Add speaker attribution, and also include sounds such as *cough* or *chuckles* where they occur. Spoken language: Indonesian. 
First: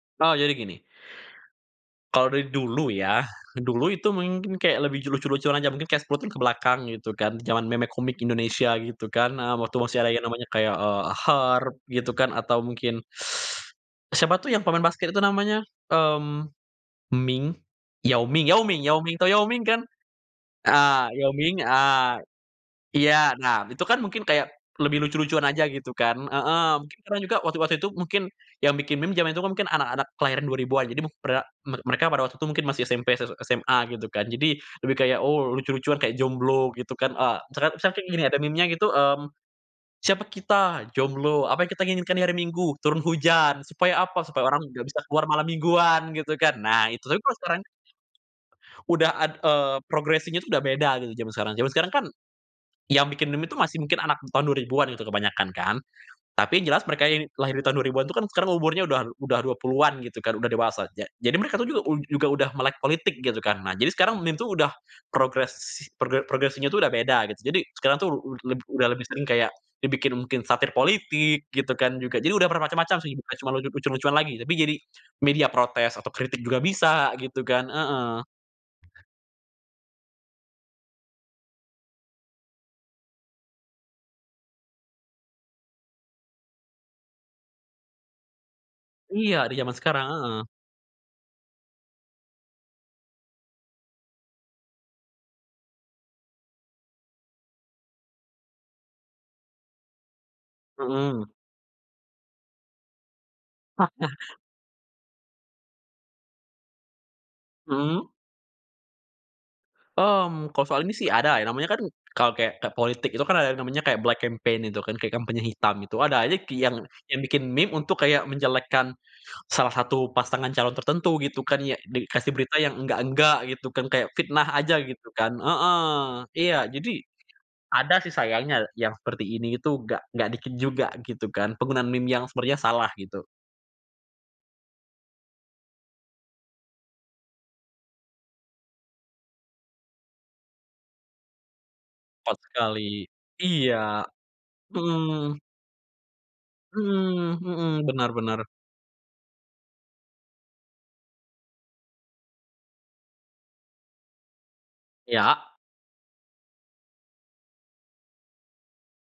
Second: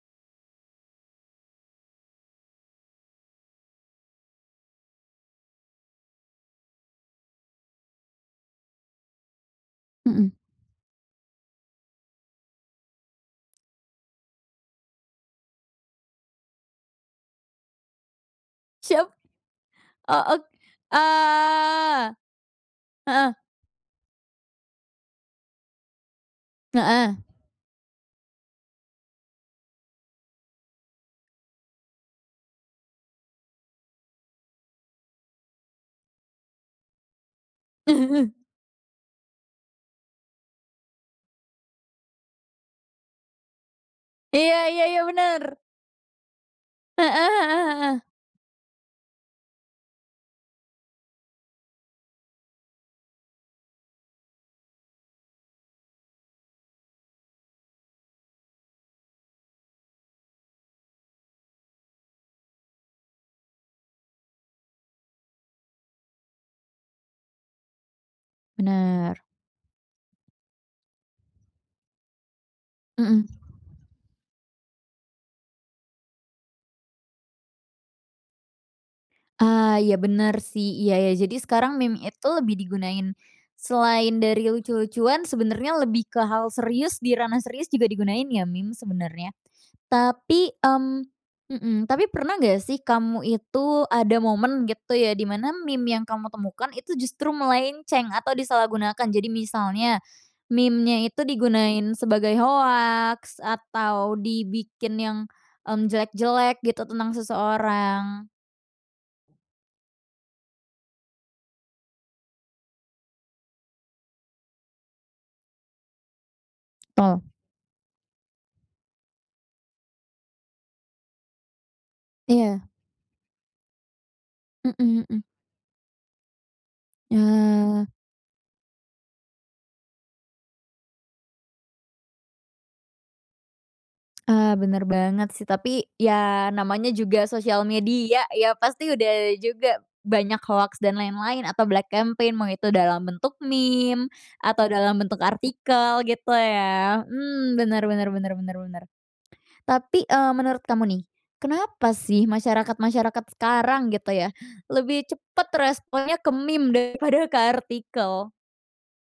Speaker 1: Oh jadi gini. Kalau dari dulu ya, dulu itu mungkin kayak lebih ju lucu-lucuan aja mungkin kayak 10 tahun kebelakang gitu kan zaman Meme Komik Indonesia gitu kan, eee, waktu masih ada yang
Speaker 2: Mhm.
Speaker 1: namanya kayak, eee, Herp gitu kan atau mungkin, *sucks teeth* siapa tuh yang pemain basket itu namanya, mmm, Ming? Yao Ming Yao Ming Yao
Speaker 2: Siap.
Speaker 1: Ming. Tau Yao Ming kan?
Speaker 2: Heeh.
Speaker 1: Heeh, Yao Ming, eee,
Speaker 2: Eee,
Speaker 1: iya.
Speaker 2: heeh.
Speaker 1: Nah itu kan mungkin kayak lebih lucu-lucuan aja gitu kan heeh, mungkin
Speaker 2: Heeh.
Speaker 1: juga waktu waktu itu mungkin yang bikin meme zaman itu mungkin anak-anak kelahiran 2000-an. Jadi mukbra mer mereka pada waktu itu mungkin masih SMP, s SMA gitu kan. Jadi lebih kayak, oh lucu-lucuan kayak jomblo gitu kan. Eee, teret misalkan kayak gini, ada
Speaker 2: *chuckles*
Speaker 1: memenya gitu, mmm, "Siapa kita? Jomblo. Apa yang kita inginkan di hari Minggu? Turun hujan. Supaya apa? Supaya
Speaker 2: Iya
Speaker 1: orang
Speaker 2: iya
Speaker 1: tidak
Speaker 2: iya,
Speaker 1: bisa keluar malam
Speaker 2: bener.
Speaker 1: mingguan," gitu kan. Nah itu,
Speaker 2: Heeh
Speaker 1: tapi kalau sekarang,
Speaker 2: heeh heeh.
Speaker 1: udah ad eee, progressing-nya itu udah beda gitu zaman sekarang. Zaman sekarang kan, yang bikin meme itu masih mungkin anak tahun 2000-an gitu kebanyakan kan, tapi jelas mereka yang lahir di tahun 2000-an itu kan sekarang umurnya udah udah 20-an gitu kan, udah dewasa aja. Jadi mereka tuh juga ud juga udah melek politik gitu kan. Nah jadi sekarang meme itu udah progres progre progressing-nya tuh udah beda gitu, jadi sekarang tuh ud leb udah lebih
Speaker 2: Bener.
Speaker 1: sering kayak dibikin mungkin satir politik gitu kan juga. Jadi udah bermacam-macam sih,
Speaker 2: Mhm.
Speaker 1: bukan cuma lucu lucu-lucuan lagi. Tapi jadi media protes atau kritik juga bisa gitu kan, heeh.
Speaker 2: Eee, iya bener sih, iya iya, jadi sekarang meme itu lebih digunain selain dari lucu-lucuan, sebenernya lebih ke hal serius, di ranah serius juga digunain ya meme sebenernya.
Speaker 1: Iya di zaman sekarang, heeh.
Speaker 2: Tapi, mmm, mhm, tapi pernah gak sih kamu itu ada momen gitu ya di mana meme yang kamu temukan itu justru melenceng atau disalahgunakan? Jadi misalnya, memenya itu
Speaker 1: Mhm.
Speaker 2: digunain sebagai hoaks
Speaker 1: Oh
Speaker 2: atau
Speaker 1: nah
Speaker 2: dibikin yang, mmm, jelek-jelek gitu tentang
Speaker 1: Mhm.
Speaker 2: seseorang.
Speaker 1: Mmm, kalau soal ini sih ada, ya namanya kan kalau kayak kayak politik itu kan ada yang namanya kayak black campaign itu kan, kayak kampanye hitam itu ada aja ki yang yang
Speaker 2: Toh.
Speaker 1: bikin meme untuk kayak menjelekkan salah satu pasangan calon tertentu gitu kan, yang de dikasih berita
Speaker 2: Iya.
Speaker 1: yang enggak-enggak gitu kan, kayak fitnah aja
Speaker 2: Mhm
Speaker 1: gitu
Speaker 2: mhm.
Speaker 1: kan. Heeh. Iya jadi
Speaker 2: Ya.
Speaker 1: ada sih sayangnya yang seperti ini itu enggak enggak dikit juga gitu kan, penggunaan meme yang sepertinya salah gitu.
Speaker 2: Ah bener banget sih, tapi ya namanya juga sosial media ya, pasti udah juga banyak hoaks, dan lain-lain, atau black campaign
Speaker 1: Kuat
Speaker 2: mau itu
Speaker 1: sekali,
Speaker 2: dalam bentuk
Speaker 1: iya.
Speaker 2: meme, atau dalam bentuk
Speaker 1: Mhm.
Speaker 2: artikel gitu ya.
Speaker 1: Mmm,
Speaker 2: Hmm, bener
Speaker 1: mhm,
Speaker 2: bener
Speaker 1: benar
Speaker 2: bener
Speaker 1: benar.
Speaker 2: bener bener. Tapi, eee, menurut kamu nih, kenapa sih masyarakat-masyarakat sekarang gitu ya, lebih
Speaker 1: Iya.
Speaker 2: cepet responnya ke meme daripada ke artikel?